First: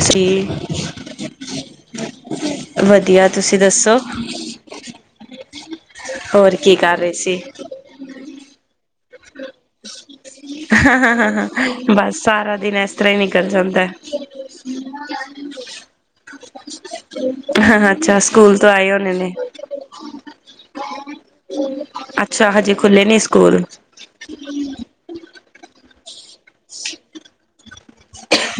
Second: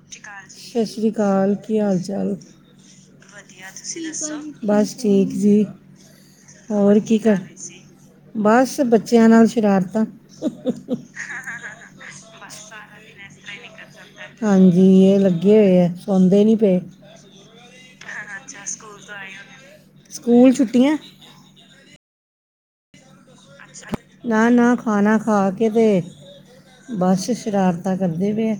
ਸੀ ਸਤਿ ਸ੍ਰੀ ਅਕਾਲ, ਕੀ ਹਾਲ- ਚਾਲ? ਵਧੀਆ ਤੁਸੀਂ ਦੱਸੋ? ਬਸ ਠੀਕ ਜੀ, ਹੋਰ ਕੀ ਕਰ ਬਸ ਬੱਚਿਆਂ ਨਾਲ। ਸ਼ਰਾਰਤਾਂ। ਬਸ ਸਾਰਾ ਦਿਨ ਇਸ ਤਰਾਂ ਹੀ ਨਿਕਲ ਜਾਂਦਾ। ਹਾਂਜੀ ਇਹ ਲੱਗੇ ਹੋਏ ਹੈ, ਸੌਂਦੇ ਨੀ ਪਏ। ਹ ਹਾਂ ਚਸ, ਸਕੂਲ ਤੋਂ ਆਏ, ਹੋਣੇ ਨੇ ਸਕੂਲ ਛੁਟੀਆਂ। ਅੱਛਾ ਹਜੇ ਖੁੱਲੇ ਨੇ ਸਕੂਲ। ਨਾ- ਨਾ ਖਾਣਾ ਖਾ ਕੇ ਤੇ ਬਸ ਸ਼ਰਾਰਤਾਂ ਕਰਦੇ ਪਏ ਐ।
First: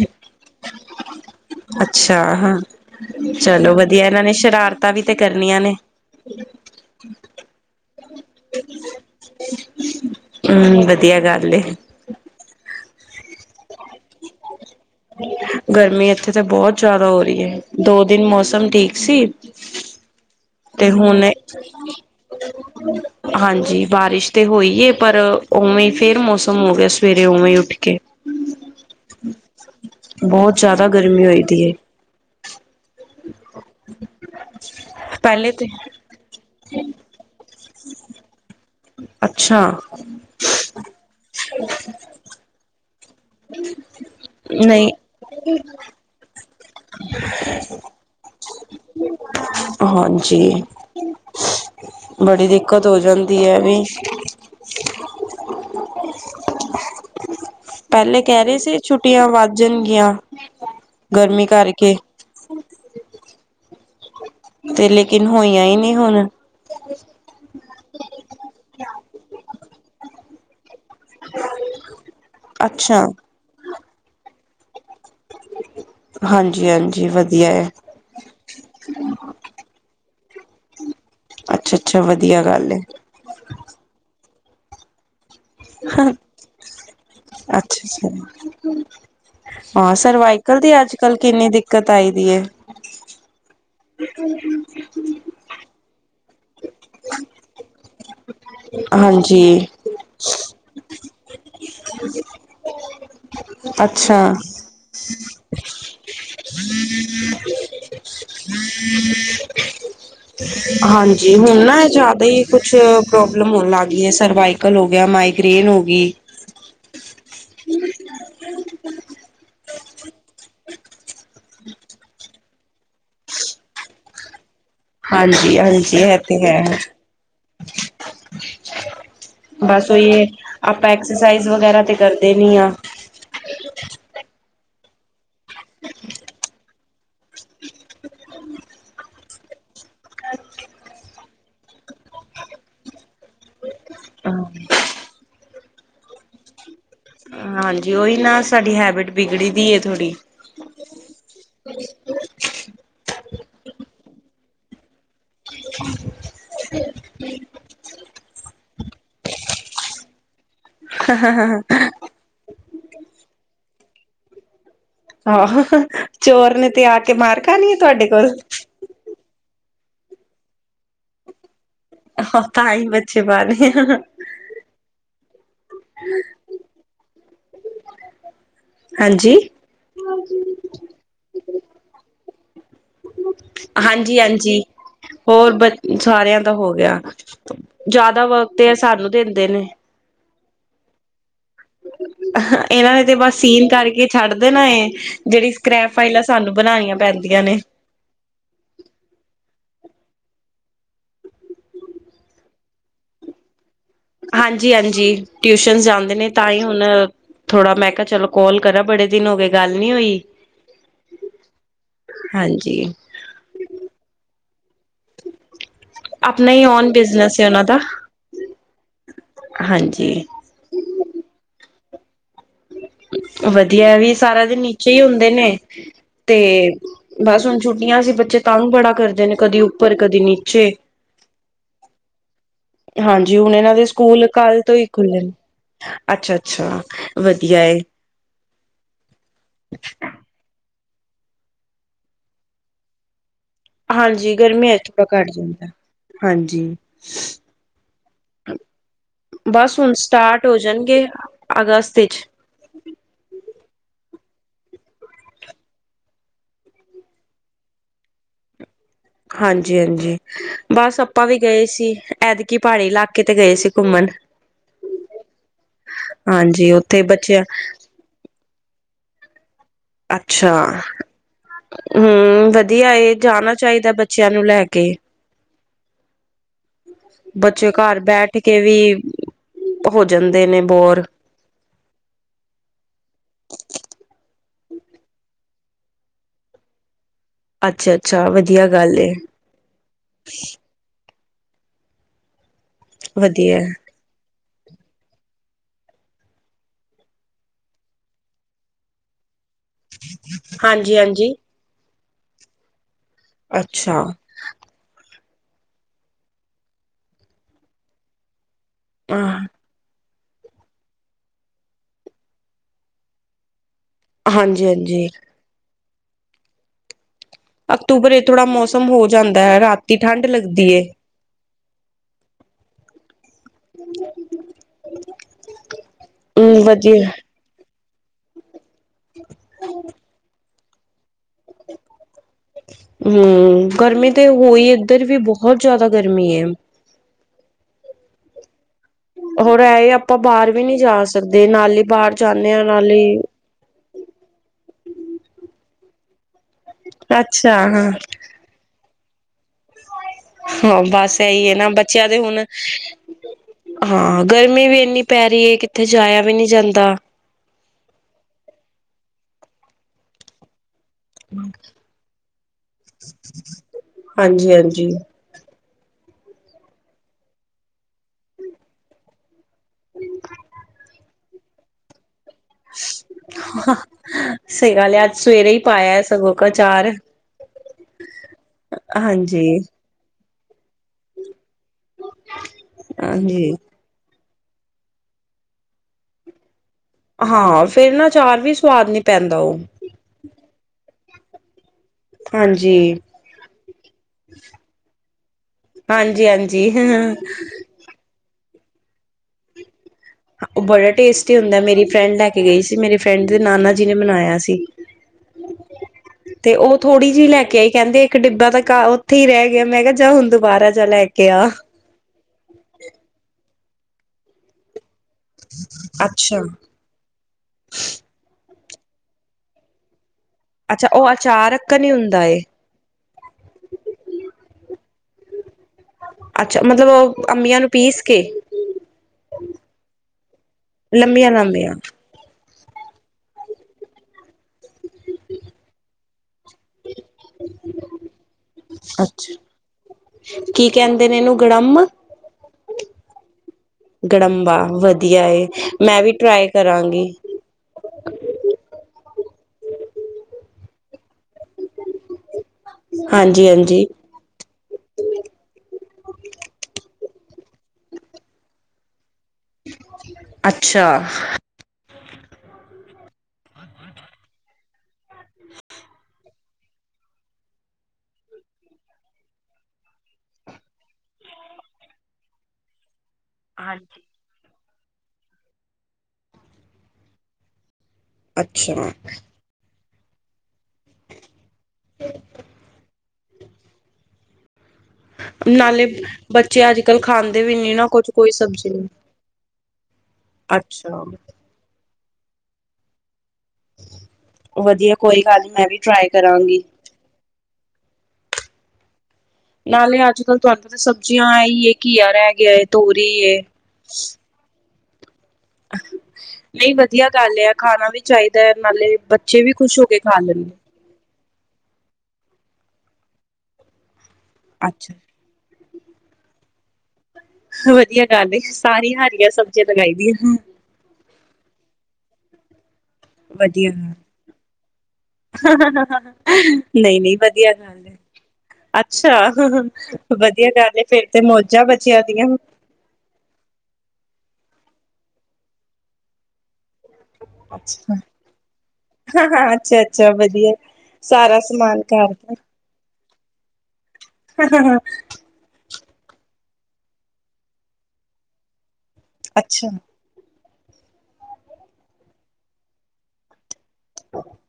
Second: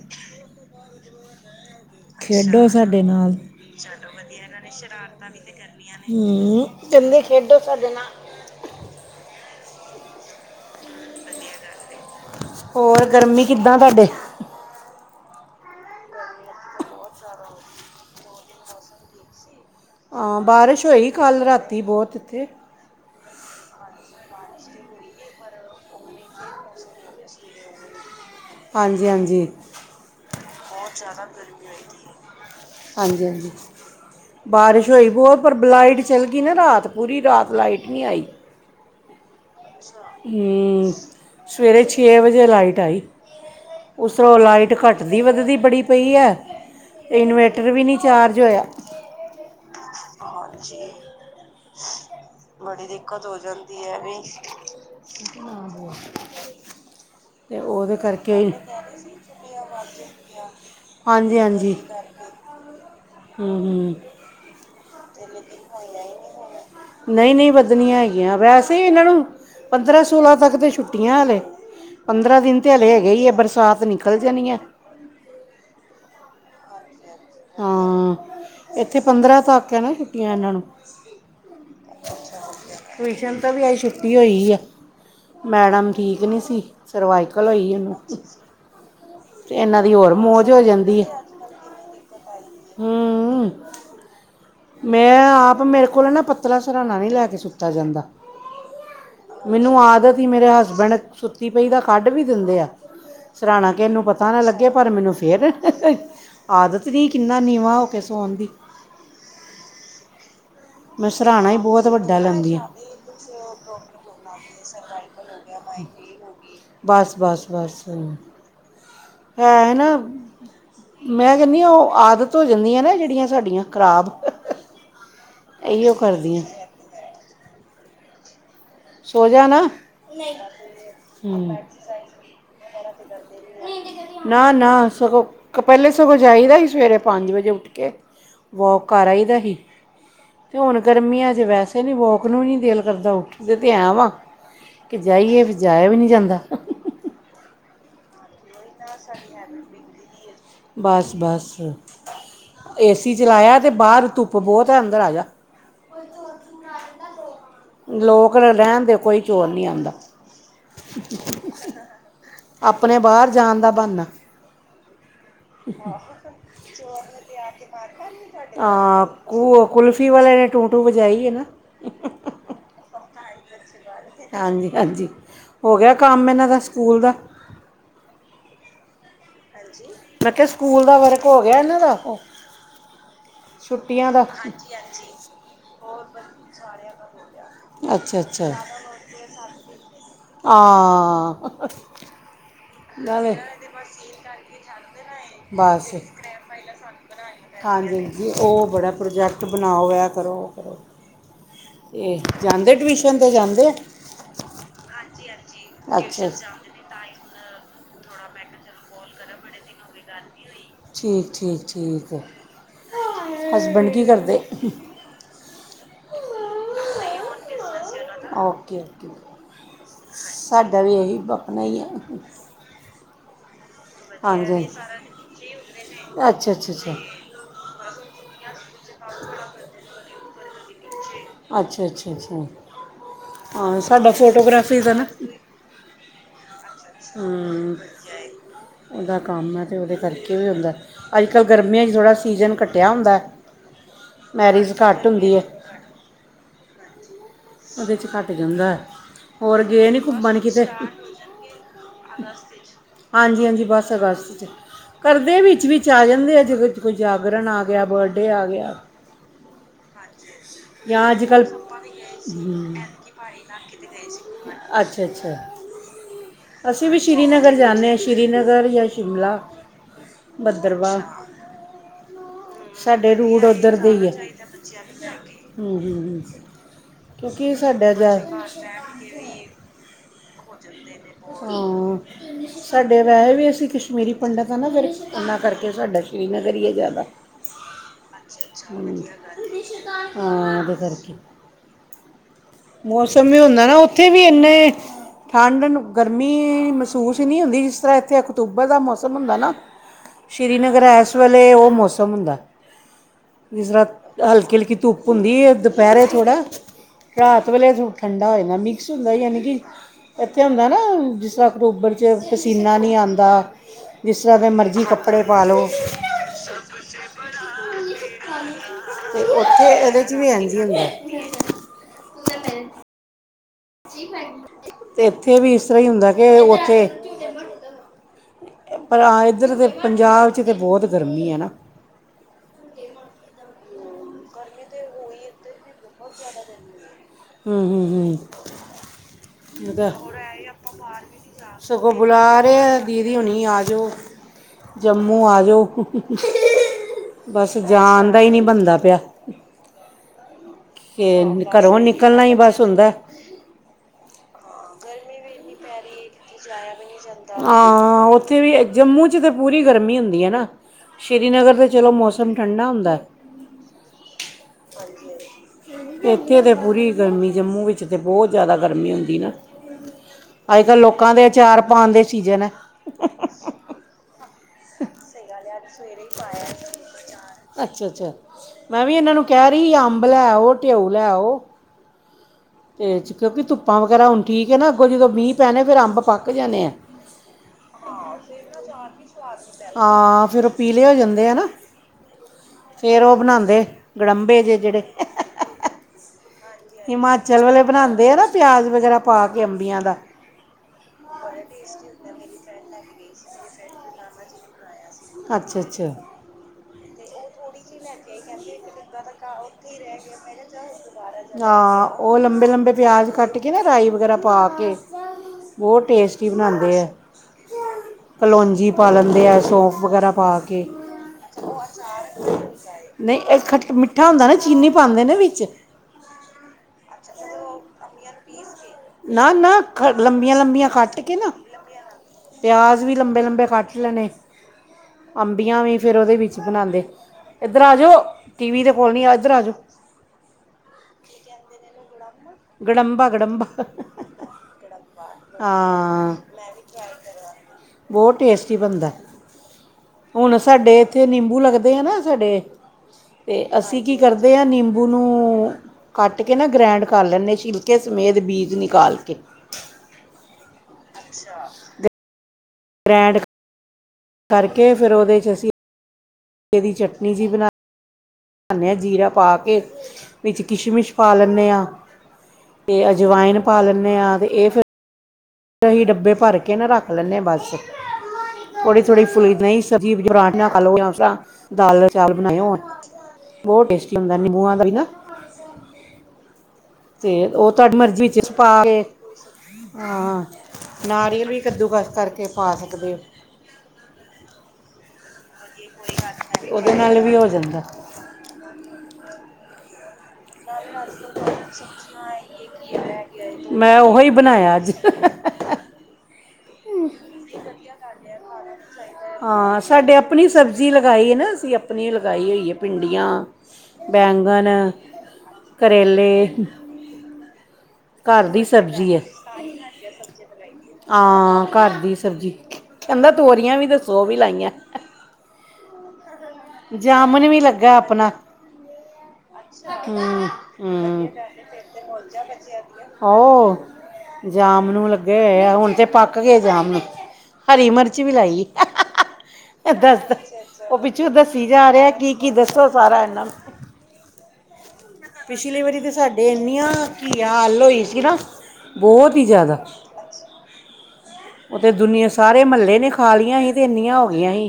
ਅੱਛਾ ਹਾਂ ਖੇਡੋ ਸਾਡੇ ਨਾਲ ਚਲੋ ਵਧੀਆ ਇਹਨਾਂ ਨੇ ਸ਼ਰਾਰਤਾਂ ਵੀ ਤੇ ਕਰਨੀਆਂ ਨੇ ਹਮ ਕਹਿੰਦੇ ਖੇਡੋ ਸਾਡੇ ਨਾਲ ਹਮ ਵਧੀਆ ਗੱਲ ਹੋਰ ਗਰਮੀ ਕਿੱਦਾਂ ਤੁਹਾਡੇ ਠ [unintelligible] ਗਰਮੀ ਇੱਥੇ ਤਾਂ ਬੋਤ ਜਿਆਦਾ ਹੋ ਰਹੀ ਹੈ ਦੋ ਦਿਨ ਮੌਸਮ ਠੀਕ ਸੀ ਹਾਂ ਬਾਰਿਸ਼ ਤੇ ਹੋਈ ਹੁਣ ਕੱਲ੍ਹ ਰਾਤੀ ਬੋਤ ਇੱਥੇ ਹਾਂਜੀ ਬਾਰਿਸ਼ ਤੇ ਹੋਈ ਪਰ ਉਵੇਂ ਫੇਰ ਮੌਸਮ ਹੋ ਗਿਆ ਸਵੇਰੇ ਉਵੇਂ ਹੀ ਉੱਠ ਕੇ ਹ [unintelligible] ਬੋਤ ਜ਼ਿਆਦਾ ਗਰਮੀ ਹੋ ਈ ਦੀਏ ਹਾਂਜੀ ਹਾਂਜੀ ਬਾਰਿਸ਼ ਹੋਈ ਬੋਤ ਪਹਿਲੇ ਪਰ ਤੇ ਬਲਾਈਟ ਚਲਗੀ ਨਾ ਰਾਤ ਪੂਰੀ ਰਾਤ ਲਾਈਟ ਨਹੀਂ ਆਈ ਅੱਛਾ ਹਮ ਸਵੇਰੇ ਛੇ ਵਜੇ ਲਾਈਟ ਆਈ ਉਸਰੋਂ ਲਾਈਟ ਨਹੀਂ ਘੱਟਦੀ ਵੱਧਦੀ ਬੜੀ ਪਈ ਹੈ ਇਨਵੇਟਰ ਵੀ ਨਹੀਂ ਚਾਰਜ ਹੋਇਆ ਹਾਂਜੀ ਬੜੀ ਦਿੱਕਤ ਹੋ ਜਾਂਦੀ ਹੈ ਐ ਵੀ ਨ ਹੋ ਪੈਲੇ ਕਹਿ ਰਹੇ ਸੀ ਛੁੱਟੀਆਂ ਵੱਧ ਜਾਣਗੀਆਂ ਹਾਂਜੀ ਗਰਮੀ ਹਾਂਜੀ ਕਰਕੇ ਹ ਹੂੰ ਤੇ ਲੇਕਿਨ ਹੋਈਆਂ ਹੀ ਨਹੀਂ ਹੁਣ ਨਹੀਂ ਨਹੀਂ ਵੱਧਣੀਆਂ ਹੈਗੀਆਂ ਵੈਸੇ ਇਹਨਾਂ ਨੂੰ ਪੰਦਰਾਂ ਸੋਲਾਂ ਤੱਕ ਤਾਂ ਛੁੱਟੀਆਂ ਹਾਲੇ ਪੰਦਰਾਂ ਦਿਨ ਤਾਂ ਹਾਲੇ ਅੱਛਾ ਹੈਗੇ ਹੀ ਹੈ ਬਰਸਾਤ ਨਿਕਲ ਜਾਣੀ ਹੈ ਹਾਂਜੀ ਹਾਂਜੀ ਵਧ ਹਾਂ ਇੱਥੇ ਪੰਦਰਾਂ ਤੱਕ ਆ ਨਾ ਛੁੱਟੀਆਂ ਇਹਨਾਂ ਨੂੰ ਅੱਛਾ ਅੱਛਾ ਵਧੀਆ ਗੱਲ ਟਿਊਸ਼ਨ ਤੋਂ ਵੀ ਅਜ ਛੁੱਟੀ ਹੋਈ ਆ ਮੈਡਮ ਅੱਛਾ ਠੀਕ ਨਹੀਂ ਸੀ ਸਰਵਾਈਕਲ ਹੋਈ ਉਹਨੂੰ ਅੱਛਾ ਤੇ ਇਹਨਾਂ ਦੀ ਹੋਰ ਮੌਜ ਹੋ ਜਾਂਦੀ ਹੈ ਕਤਾਈ ਦੀ ਹੈ ਹਮ ਮੈਂ ਆਪ ਮੇਰੇ ਕੋਲੋਂ ਨਾ ਪਤਲਾ ਸਰਾਣਾ ਨਹੀ ਲੈ ਕੇ ਸੁੱਤਾ ਜਾਂਦਾ ਹਾਂਜੀ ਮੈਨੂੰ ਆਦਤ ਮੇਰੇ ਹਸਬੈਂਡ ਸੁੱਤੀ ਪਈ ਦਾ ਕੱਢ ਵੀ ਦਿੰਦੇ ਆ ਸਰਾਣਾ ਕੇ ਇਹਨੂੰ ਅੱਛਾ ਪਤਾ ਨਾ ਲੱਗ ਪਰ ਮੈਨੂੰ ਫੇਰ ਆਦਤ ਨਹੀਂ ਕਿੰਨਾ ਨੀਵਾਂ ਹੋ ਕੇ ਸੌਣ ਦੀ ਹਮ ਮੈਂ ਹਾਂਜੀ ਸਰਾਣਾ ਹੀ ਹੁਣ ਨਾ ਬਹੁਤ ਇਹ ਵੱਡਾ ਜ਼ਿਆਦਾ ਹੀ ਲੈਂਦੀ ਆ ਕੁਛ ਪ੍ਰੋਬਲਮ ਹੋਣ ਲੱਗ ਗਈ ਹੈ ਸਰਵਾਈਕ ਕਲ ਹੋ ਗਿਆ ਮਾਈਗ੍ਰੇਨ ਹੋ ਗਈ ਬਸ ਬਸ ਬਸ ਹੈ ਹੈ ਨਾ ਮੈਂ ਕਹਿੰਦੀ ਹਾਂ ਉਹ ਆਦਤ ਹੋ ਜਾਂਦੀਆਂ ਨਾ ਜਿਹੜੀਆਂ ਸਾਡੀਆਂ ਖਰਾਬ ਹਾਂਜੀ ਇਹੀਓ ਹਾਂਜੀ ਇਹ ਤੇ ਕਰਦੀਆਂ ਹੈ ਸੋ ਜਾ ਨਾ ਬਸ ਉਹੀ ਏ ਆਪਾਂ ਐਕਸਰਸਾਈਜ਼ ਵਗੈਰਾ ਤੇ ਕਰਦੇ ਨੀ ਆ [unintelligible] ਨਾ ਨਾ ਸਗੋਂ ਪੈਲੇ ਸਗੋਂ ਜਾਈਦਾ ਸੀ ਸਵੇਰੇ ਪੰਜ ਵਜੇ ਉੱਠ ਕੇ ਵੋਕ ਕਰ ਆਈ ਦਾ ਸੀ, ਤੇ ਹੁਣ ਗਰਮੀਆਂ ਚ ਵੈਸੇ ਨਈ ਵੋਕ ਨੂੰ ਨਈ ਦਿਲ ਕਰਦਾ ਉੱਠ ਫੇਰ ਤੇ ਐ ਵਾਂ, ਕਿ ਜਾਈਏ ਤੇ ਜਾਇਆ ਵੀ ਨਈ ਜਾਂਦਾ। ਹਾਂਜੀ ਓ, ਈ, ਨਾ, ਸਾਡੀ ਹੈਬਿਟ ਬਿਗੜੀ ਪਈ ਆ ਥੋੜ੍ਹੀ। ਬਸ -ਬਸ ਏ, ਸੀ ਚਲਾਏਆ ਤੇ ਬਾਰ ਧੁੱਪ ਬੋਤ ਆ, ਅੰਦਰ ਆ ਜਾ। ਲੋਕ ਨਾ ਲਾ, ਰੈਣ ਦੇ ਕੋਈ ਚੋਰ ਨੀ ਆਂਦਾ। ਹਾਂ- ਹਾਂ, ਹਾਂ -ਹਾਂ। ਆਪਣੇ ਬਾਰ ਜਾਣ ਦਾ ਬਾਨਾ। ਆਹੋ, ਹ ਹ, ਚੋਰ ਨੇ ਤੇ ਆ ਕੇ ਮਾਰ ਖਾਣੀ ਆ ਤੁਆਡੇ ਕੋਲ। ਕੁੂ ਕੁਲਫੀ ਵਾਲੇ ਨੇ ਟੂੰ- ਟੂੰ, ਬਜਾਈ ਹੈ ਨਾ। ਆਹੋ ਤਾਂ ਈ, ਬੱਚੇ ਬਾਰ ਆ ਰਏ ਆ, ਹ, ਹ, ਹਾਂਜੀ -ਹਾਂਜੀ ਹੋ ਗੇਆ ਕੰਮ, ਏਨਾਂ ਦਾ ਸਕੂਲ ਦਾ। ਹਾਂਜੀ। ਮੈ ਕੇਆ ਸਕੂਲ ਦਾ ਵਰਕ ਹੋ ਗੇਆ, ਏਨਾਂ ਦਾ? ਛੁੱਟੀਆਂ ਹਾਂਜੀ ਦਾ -ਹਾਂਜੀ ਹੋਰ ਬ ਸਾਰਿਆਂ ਦਾ ਹੋ ਗਿਆ। ਅੱਛਾ ਜ਼ਾਦਾ ਵਰਕ ਤੇ ਏ, ਸਾਨੂੰ ਦਿੰਦੇ ਨੇ। ਆ--ਹਹ ਹ। ਹਹ, ਏਨਾਂ ਨੇ ਤੇ ਬਸ ਸੀਨ ਕਰਕੇ ਛੱਡ ਦੇਣਾ ਏ, ਜੇਹੜੀਆ ਸਕ੍ਰੈਪ ਬਸ ਫਾਈਲਾਂ, ਸਾਨੂੰ ਬਣਾਣੀਆਂ ਪੈਂਦੀਆਂ ਨੇ। ਓ ਬੜਾ ਪ੍ਰੋਜੈਕਟ ਬਣਾਓ, ਏ ਕਰੋ। ਤੇ ਜਾਂਦੇ ਟਿਊਸ਼ਨ ਤੇ ਜਾਂਦੇ ਆ। ਹਾਂਜੀ -ਹਾਂਜੀ ਟਿਊਸ਼ਨ ਜਾਂਦੇ ਅੱਛਾ ਨੇ ਤਾਂ ਈ ਹੁਣ ਥੋੜਾ ਮੈਂ ਕਿਹਾ ਚਲੋ ਕੋਲ ਕਰਾਂ, ਬੜੇ ਦਿਨ ਹੋ ਗਏ ਗੱਲ ਨੀ ਹੋਈ। ਠੀਕ -ਠੀਕ- ਠੀਕ, ਆ ਹਾਂਜੀ ਹਸਬੈਂਡ ਕੀ ਕਰਦੇ? ਆਪਣਾ ਈ ਓਨ ਬਿਜਨਸ ਏ ਓਨਾ ਦਾ। ਓਕੇ ਹਾਂਜੀ ਸਾਡਾ ਵੀ ਏਹੀ ਆਪਣਾ ਈ ਆ। ਵਧੀਆ, ਵੀ ਸਾਰਾ ਦਿਨ ਹਾਂਜੀ ਨੀਚੇ ਈ ਹੁੰਦੇ ਨੇ ਤੇ ਅੱਛਾ ਅੱਛਾ ਅੱਛਾ ਬਸ ਹੁਣ ਛੁੱਟੀਆਂ ਸੀ, ਬੱਚੇ ਤੰਗ ਬੜਾ ਕਰਦੇ ਨੇ, ਕਦੀ ਉੱਪਰ ਕਦੀ ਨੀਚੇ। ਅੱਛਾ -ਅੱਛਾ -ਅੱਛਾ। ਹਾਂਜੀ, ਹੁਣ ਏਨਾਂ ਹਾਂ ਦੇ ਸਾਡਾ ਸਕੂਲ ਕੱਲ੍ਹ ਤੋਂ ਫੋਟੋਗ੍ਰਾਫੀ ਹੀ ਦਾ ਨਾ ਖੁੱਲ੍ਹੇ ਨੇ। ਅੱਛਾ-ਅੱਛਾ, ਵਧੀਆ ਏ ਓਦਾ ਕੰਮ ਏ, ਤੇ ਓਦੇ ਕਰਕੇ। ਹੁੰਦਾ, ਅੱਜ -ਕੱਲ ਗਰਮੀਆਂ ਚ, ਥੋੜਾ ਸੀਜ਼ਨ ਘੱਟਿਆ ਹੁੰਦਾ। ਹਾਂਜੀ ਮੈਰਿਜ ਗਰਮੀਆਂ ਚ ਥੋੜ੍ਹਾ, ਘੱਟ ਹੁੰਦੀ ਹੈ ਜਾਂਦਾ ਹਾਂਜੀ। ਓਦੇ ਚ ਘੱਟ ਜਾਂਦਾ। ਹੋਰ ਬਸ ਗਏ ਹੁਣ ਨੀ ਘੁੰਮਨ ਸਟਾਰਟ ਹੋ ਕਿਤੇ। ਜਾਣਗੇ ਅਗਸਤ ਵਿੱਚ ਹਾਂਜੀ- ਹਾਂਜੀ, ਬਸ -ਬਸ। ਕਰਦੇ ਵਿੱਚ- ਵਿੱਚ ਆ ਜਾਂਦੇ ਆ, ਜਿਵੇ ਕੋਈ ਜਾਗਰਣ ਆ ਗੇਆ ਬਰਡੇ ਆ ਗੇਆ। ਹਾਂਜੀ ਹਾਂਜੀ। ਬਸ ਜਾਂ ਅੱਜ ਆਪਾਂ ਵੀ ਕੱਲ੍ਹ ਗਏ ਸੀ, ਐਤਕੀ ਹਮ, ਪਾੜੀ ਇਲਾਕੇ ਤੇ ਗਏ ਸੀ ਘੁੰਮਣ। ਅੱਛਾ -ਅੱਛਾ, ਹਾਂਜੀ ਅਸੀਂ ਵੀ ਉੱਥੇ ਬੱਚਿਆਂ ਸ੍ਰੀਨਗਰ ਜਾਂਣਾ ਏ। ਸ਼੍ਰੀਨਗਰ ਜਾਂ ਸ਼ਿਮਲਾ, ਅੱਛਾ ਭਦਰਵਾਹ। ਹਮ ਵੱਧੀਆ ਸਾਡੇ ਏ ਰੂਟ ਜਾਣਾ ਉਧਰ ਦੇ ਚਾਈਦਾ, ਹੀ ਹੈ ਬੱਚੇਆਂ ਨੂੰ ਲੈ ਕੇ। ਹਮ, ਹਮ, ਹਮ। ਕਿਉਂਕਿ ਬੱਚੇ ਸਾਡਾ ਘਾਰ ਜਾ ਬੈਠ ਕੇ ਵੀ ਹੋ ਜਾਂਦੇ, ਨੇ ਬੋਰ। ਹਾਂ ਸਾਡੇ ਵੈਸੇ ਵੀ ਅਸੀਂ ਕਸ਼ਮੀਰੀ, ਪੰਡਿਤ ਹਾਂ ਨਾ ਫਿਰ ਉਹਨਾਂ ਕਰਕੇ ਸਾਡਾ ਇਹ ਨਾ ਕਰੀਏ ਜ਼ਿਆਦਾ। ਅੱਛਾ ਅੱਛਾ ਵਧੀਆ ਗੱਲ ਹਾਂ ਉਹਦੇ ਕਰਕੇ। ਮੌਸਮ ਵੀ ਵਧੀਆ ਹੁੰਦਾ, ਨਾ ਉੱਥੇ ਵੀ ਇਨੇ। ਠੰਡ ਨੂੰ ਗਰਮੀ ਮਹਿਸੂਸ ਹੀ ਨਹੀਂ ਹੁੰਦੀ, ਜਿਸ ਤਰ੍ਹਾਂ ਇੱਥੇ ਅਕਤੂਬਰ ਦਾ ਮੌਸਮ ਹੁੰਦਾ ਨਾ। ਸ਼੍ਰੀਨਗਰ, ਹਾਂਜੀ ਇਸ ਹਾਂਜੀ ਵੇਲੇ ਉਹ ਮੌਸਮ ਹੁੰਦਾ। ਜਿਸ ਅੱਛਾ ਤਰ੍ਹਾਂ ਹਲਕੀ ਹਲਕੀ ਧੁੱਪ ਹੁੰਦੀ ਏ ਦੁਪਹਿਰੇ ਥੋੜ੍ਹਾ ਰਾਤ ਵੇਲੇ ਠੰਡਾ ਹੋ, ਜਾਂਦਾ ਮਿਕਸ ਹੁੰਦਾ ਯਾਨੀ ਕਿ। ਅ ਇੱਥੇ ਹੁੰਦਾ ਨਾ ਜਿਸ ਤਰ੍ਹਾਂ ਅਕਤੂਬਰ, 'ਚ ਪਸੀਨਾ ਨਹੀਂ ਆਉਂਦਾ। ਜਿਸ ਤਰ੍ਹਾਂ ਦੇ ਹਾਂਜੀ ਮਰਜ਼ੀ ਹਾਂਜੀ ਕੱਪੜੇ ਪਾ ਲਓ। ਅਕਤੂਬਰ ਇਹ ਥੋੜਾ ਮੌਸਮ ਹੋ ਤੇ ਜਾਂਦਾ ਹੈ ਉੱਥੇ ਰਾਤੀ ਇਹਦੇ ਚ ਠੰਢ ਵੀ ਇੰਜ ਈ ਲੱਗਦੀ ਏ ਹੁੰਦਾ। ਤੇ ਇੱਥੇ ਵੀ ਇਸ ਤਰ੍ਹਾਂ ਹੀ ਹੁੰਦਾ ਕਿ ਹਮ ਉੱਥੇ ਵਧੀਆ ਪਰ ਹਾਂ ਇੱਧਰ ਤੇ ਪੰਜਾਬ 'ਚ ਤੇ ਬਹੁਤ ਗਰਮੀ ਹੈ ਨਾ ਹੂੰ ਗਰਮੀ ਤੇ ਹੋਈ ਇੱਧਰ ਵੀ ਬਹੁਤ ਜ਼ਿਆਦਾ ਗਰਮੀ ਹੈ ਹੂੰ ਹੂੰ ਹੂੰ ਹੋਰ ਇਹ ਆਪਾਂ ਬਾਹਰ ਵੀ ਨਹੀਂ ਜਾ ਸਕਦੇ ਨਾਲ ਹੀ ਸਗੋਂ ਬਾਹਰ ਬੁਲਾ ਜਾਂਦੇ ਰੇ ਹਾਂ ਆ ਨਾਲ ਦੀਦੀ ਹੀ ਹੋਣੀ ਆਜੋ ਜੰਮੂ ਆਜੋ ਅੱਛਾ ਬਸ ਹਾਂ। ਜਾਣ ਦਾ ਹੀ ਨਹੀ ਬਣਦਾ ਪਿਆ ਹਾਂ ਬਸ ਕਿ ਇਹੀ ਹੈ ਨਾ ਘਰੋਂ ਬੱਚਿਆਂ ਦੇ ਨਿਕਲਣਾ ਹੀ ਹੁਣ ਬਸ ਹੁੰਦਾ ਹਾਂ ਹਾਂ ਗਰਮੀ ਵੀ ਇੰਨੀ ਪੈ ਰਹੀ ਏ ਕਿ ਉੱਥੇ ਜਾਇਆ ਵੀ ਨਹੀਂ ਜਾਇਆ ਵੀ ਜਾਂਦਾ। ਨਹੀਂ ਜਾਂਦਾ ਹਾਂ ਉੱਥੇ ਵੀ ਜੰਮੂ ਚ ਤਾਂ ਪੂਰੀ ਗਰਮੀ ਹੁੰਦੀ ਹੈ ਨਾ ਸ਼੍ਰੀਨਗਰ ਤੇ ਚਲੋ ਮੌਸਮ ਠੰਡਾ ਹੁੰਦਾ ਹਾਂਜੀ ਹਾਂਜੀ ਏ ਇੱਥੇ ਤਾਂ ਪੂਰੀ ਗਰਮੀ ਜੰਮੂ ਵਿੱਚ ਤਾਂ ਬਹੁਤ ਜ਼ਿਆਦਾ ਗਰਮੀ ਹੁੰਦੀ ਨਾ ਅੱਜ ਕੱਲ੍ਹ ਲੋਕਾਂ ਦੇ ਅਚਾਰ ਪਾਉਣ ਦੇ ਸੀਜ਼ਨ ਏ [unintelligible] ਹੈ ਅੱਜ ਸਹੀ ਗੱਲ ਸਵੇਰੇ ਹ ਅੱਜ ਸਵੇਰੇ ਹੀ ਸਗੋਂ ਪਾਇਆ ਕ ਅਚਾਰ ਅੱਛਾ ਅੱਛਾ ਮੈਂ ਵੀ ਇਹਨਾਂ ਨੂੰ ਕਹਿ ਹਾਂਜੀ ਰਹੀ ਅੰਬ ਲੈ ਆਓ ਢੇਅਊ ਲੈ ਆਓ ਅਤੇ ਕਿਉਂਕਿ ਹਾਂਜੀ ਧੁੱਪਾ ਵਗੈਰਾ ਹੁਣ ਠੀਕ ਹੈ ਨਾ ਅੱਗੋਂ ਜਦੋਂ ਮੀਂਹ ਪੈਣੇ ਫਿਰ ਅੰਬ ਪੱਕ ਜਾਣੇ ਆ ਹਾਂ ਫਿਰ ਨਾ ਅਚਾਰ ਵੀ ਸਵਾਦ ਨੀ ਪੈਂਦਾ ਉਹ ਹਾਂ ਫਿਰ ਉਹ ਪੀਲੇ ਹੋ ਜਾਂਦੇ ਹੈ ਨਾ ਹਾਂਜੀ ਫਿਰ ਉਹ ਬਣਾਉਦੇ ਗੜੰਬੇ ਜੇ ਜਿਹੜੇ ਹਾਂਜੀ ਹਾਂਜੀ ਹਿਮਾਚਲ ਵਾਲੇ ਬਣਾਉਂਦੇ ਆ ਨਾ ਪਿਆਜ਼ ਵਗੈਰਾ ਪਾ ਕੇ ਅੰਬੀਆਂ ਦਾ ਉਹ ਬੜਾ ਟੇਸਟੀ ਹੁੰਦਾ ਮੇਰੀ ਫਰੈਂਡ ਲੈ ਕੇ ਗਈ ਸੀ ਮੇਰੀ ਫਰੈਂਡ ਦੇ ਨਾਨਾ ਜੀ ਨੇ ਬਣਾਇਆ ਸੀ ਅੱਛਾ ਅੱਛਾ ਤੇ ਉਹ ਥੋੜ੍ਹੀ ਜਿਹੀ ਲੈ ਕੇ ਆਈ ਕਹਿੰਦੇ ਇੱਕ ਡਿੱਬਾ ਤਾਂ ਉੱਥੇ ਹੀ ਰਹਿ ਗਿਆ ਮੈਂ ਕਿਹਾ ਜਾ ਹੁਣ ਦੁਬਾਰਾ ਜਾ ਲੈ ਕੇ ਆ ਹਾਂ ਉਹ ਲੰਬੇ ਲੰਬੇ ਪਿਆਜ਼ ਕੱਟ ਕੇ ਨਾ ਰਾਈ ਵਗੈਰਾ ਪਾ ਕੇ ਬਹੁਤ ਟੇਸਟੀ ਅੱਛਾ, ਬਣਾਉਦੇ ਐ ਕਲੋਂਜੀ ਪਾ ਲੈਂਦੇ ਆ ਸੌਫ ਵਗੈਰਾ ਪਾ ਕੇ ਅੱਛਾ ਉਹ ਅਚਾਰ ਅੱਕਣ ਹੀ ਹੁੰਦਾ ਏ। ਨਹੀਂ [unintelligible] ਮਿੱਠਾ ਹੁੰਦਾ ਨਾ ਚੀਨੀ ਪਾਉਦੇ ਨੇ ਵਿੱਚ ਅੱਛਾ ਮਤਲਬ ਉਹ ਅੰਬੀਆਂ ਨੂੰ ਪੀਸ ਕੇ ਨਾ ਨਾ ਲੰਬੀਆਂ ਲੰਬੀਆਂ ਕੱਟ ਕੇ ਲੰਬੀਆਂ ਨਾ ਲੰਬੀਆਂ। ਪਿਆਜ਼ ਵੀ ਲੰਬੇ ਲੰਬੇ ਕੱਟ ਲੈਣੇ ਅੰਬੀਆਂ ਵੀ ਫਿਰ ਉਹਦੇ ਵਿੱਚ ਬਣਾਉਦੇ ਇੱਧਰ ਆ ਜਾਓ ਟੀ ਵੀ ਦੇ ਕੋਲ ਨਹੀਂ ਇੱਧਰ ਆ ਅੱਛਾ। ਜਾਓ ਕੀ ਕੈਂਦੇ ਨੇ ਏਹਨੂੰ ਗੜਮ ਗੜੰਬਾ-ਗੜੰਬਾ ਗੜੰਬਾ ਵਧੀਆ ਏ, ਮੈਂ ਵੀ ਟਰਾਏ ਕਰਾਂਗੀ। ਬੋਹਤ ਟੇਸਟੀ ਬਣਦਾ ਏ, ਹੁਣ ਸਾਡੇ ਏਥੇ ਨਿੰਬੂ ਲੱਗਦੇ ਆ ਨਾ ਸਾਡੇ ਤੇ ਹਾਂਜੀ ਅਸੀਂ ਹਾਂਜੀ ਕੀ ਕਰਦੇ ਆਂ, ਨਿੰਬੂ ਨੂੰ ਕਾਟ ਕੇ ਨਾ ਗ੍ਰੈਡ ਕਰ ਲੈਣੇ ਛਿਲਕੇ ਸਮੇਤ ਬੀਜ ਨਿਕਾਲ ਕੇ। ਅੱਛਾ। [unintelligible] ਬਰੈਡ [inaudible] ਕਰਕੇ ਫੇਰ ਉਹਦੇ ਚ ਅਸੀਂ ਏਹਦੀ ਚਟਨੀ ਜੀ ਬਣਾ ਬਨਾਨੇ ਆਂ ਜੀਰਾ ਪਾ ਕੇ ਵਿੱਚ ਕਿਸ਼ਮਿਸ਼ ਪਾ ਲੈਨੇ ਆਂ। ਤੇ ਅਜਵਾਇਣ ਪਾ ਲੈਨੇ ਹਾਂਜੀ। ਆ ਤੇ ਏਹ ਫਿਰ ਏਹ ਹੀ ਡੱਬੇ ਭਰ ਕੇ ਨਾ ਰਾਖ ਲੈਨੇ ਬਸ, ਅੱਛਾ ਥੋੜੀ-ਥੋੜੀ ਫੁੱਲਿਦ ਨਹੀਂ ਸਭੀ [unintelligible] ਬਿਨਾਂ ਖਾ ਲਓ ਯਾ ਉਸ ਰਾਂ ਦਾਲ ਨਾਲ ਚਾਵਲ ਬਨਾਏ ਹੋਣ, ਬੋਹਤ ਟੇਸਟੀ ਹੁੰਦਾ ਨਿੰਬੂਆਂ ਦਾ ਵੀ ਨਾ। ਨਾਲੇ ਬੱਚੇ ਆਜ ਕੱਲ੍ਹ ਤੇ ਖਾਂਦੇ ਉਹ ਵੀ ਨਹੀਂ ਤੁਹਾਡੀ ਨਾ ਕੁਝ ਮਰਜ਼ੀ ਕੋਈ ਵਿੱਚ ਪਾ ਸਬਜ਼ੀ ਕੇ ਨਹੀਂ। ਹਾਂ ਨਾਰੀਅਲ ਵੀ ਕੱਦੂ ਕਸ ਕਰਕੇ ਪਾ ਸਕਦੇ ਹੋ। ਵਧੀਆ ਕੋਈ ਗੱਲ ਨੀ, ਮੈਂ ਵੀ ਟਰਾਏ ਕਰਾਂਗੀ। ਉਹਦੇ ਨਾਲ ਵੀ ਹੋ ਜਾਂਦਾ ਏ। ਨਾਲੇ ਆ ਰਹਿ ਗਿਆ ਏ ਤੋਰੀ ਏ ਮੈਂ ਓਹੀ ਬਣਾਏਆ ਆਜ ਨਈ ਵਧੀਆ ਗੱਲ ਏਯਾ ਖਾਣਾ ਵੀ ਚਾਹੀਦਾ ਏ, ਨਾਲੇ ਬੱਚੇ ਵੀ ਖੁਸ਼ ਹੋ ਕੇ ਖਾ ਲੈਣ। ਤੀ ਲਗਾਈ ਏ ਨਾ ਅਸੀਂ, ਅਪਣੀ ਯੋ ਲਗਾਈ ਹੋਈ ਏ ਭਿਡੀਆਂ, ਬੈਗਨ। ਅੱਛਾ ਕਰੇਲੇ। ਵਧੀਆ ਘਰ ਗੱਲ ਏ, ਦੀ ਸਾਰੀ ਸਬਜ਼ੀ ਹਰੀਆਂ ਸਬਜ਼ੀਆਂ ਤੇ ਲਾਈ ਦੀ ਏ ਹੂੰ। ਆਂ ਕਾਰ ਦੀ ਸਬਜ਼ੀ, ਕੇਂਦਾ ਤੋਰੀਆਂ ਵੀ ਦੱਸੋ ਉਹ ਵੀ ਲਾਈਐ। ਨਈ-ਨਈ ਵੀ ਵਧੀਆ ਲੱਗਾ ਗੱਲ ਏ। ਆਪਣਾ ਅੱਛਾ, ਹੂੰ ਵਧੀਆ ਗੱਲ ਏ ਫੇਰ ਤੇ ਮੌਜਾਂ ਬਚੇਆਂ ਦੀਆਂ। ਓਹ ਜਾਮਨੂੰ ਲੱਗੇ ਹੋਏ ਐ ਹੁਣ ਜੇ ਪਾਕ ਗਏ ਜਾਮਨੂੰ। ਹਰੀ ਅੱਛਾ ਮਰਚ ਵੀ ਲਾਈ ਏ। ਹਾਂ ਹਾਂ ਏਹ ਅੱਛਾ ਅੱਛਾ ਦੱਸਦਾ, ਵਧੀਆ। ਉਹ ਪਿੱਛੋਂ ਸਾਰਾ ਦਸੀ ਜਾ ਸਮਾਨ ਰੇਆ ਘਰ ਕੀ-ਕੀ ਦੱਸੋ ਸਾਰਾ ਏਹਨਾਂ ਨੂੰ। [inaudible] ਪਿਛਲੀ ਵਾਰੀ ਤੇ ਸਾਡੇ ਏਨੀਆਂ ਘੀਆ ਅੱਲ ਹੋਈ ਸੀ ਨਾ, ਬੋਹਤ ਈ ਜਾਦਾ। ਅੱਛਾ। ਓਹ ਤੇ ਦੁਨੀਆਂ ਸਾਰੇ ਮੱਲੇ ਨੇ ਖਾ ਲਈਆਂ ਹੀ ਤੇ ਏਨੀਆਂ ਹੋ ਗਈਆਂ ਹੀ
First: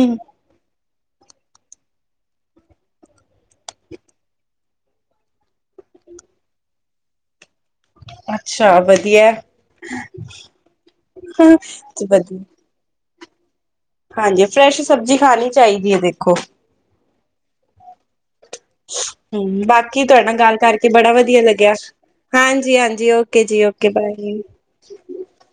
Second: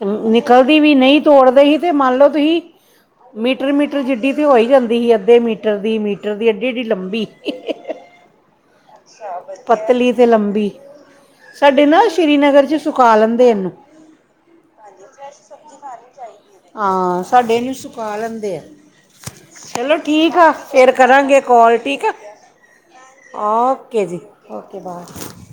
ਤ ਨੀ ਕਲਦੀ ਵੀ ਨਈ, ਤੋੜਦੇ ਹੀ ਤੇ ਮੰਨ ਲਓ ਤੁਹੀਂ ਮੀਟਰ-ਮੀਟਰ ਜਿੱਡੀ ਤੇ ਹੋ ਈ ਜਾਂਦੀ ਹੀ ਅੱਧੇ ਮੀਟਰ ਦੀ, ਮੀਟਰ ਦੀ ਐਡੀ-ਐਡੀ ਲੰਬੀ। ਅੱਛਾ, ਵਧੀਆ ਏ। ਪਤਲੀ ਤੇ ਲੰਬੀ, ਸਾਡੇ ਨਾ ਵਧੀਆ ਸ਼੍ਰੀਨਗਰ ਚ ਸੁਕਾ ਲੈਂਦੇ ਏਹਨੂੰ। ਹਾਂਜੀ, ਫਰੈਸ਼ ਸਬਜ਼ੀ ਖਾਣੀ ਚਾਹੀਦੀ ਏ ਦੇਖੋ। ਆਂ ਸਾਡੇ ਏਹਨੂੰ ਸੁਕਾ ਲੈਂਦੇ ਐ। ਹਮ ਬਾਕੀ ਤੁਆਡੇ ਨਾਲ ਗਾਲ ਕਰਕੇ ਬੜਾ ਵਧੀਆ ਕਰਾਂਗੇ ਲੱਗੇਆ। ਕਾਲ ਠੀਕ ਆ ਹਾਂਜੀ-ਹਾਂਜੀ, ਓਕੇ ਜੀ ਓਕੇ ਬਾਏ ਜੀ। Okay bye.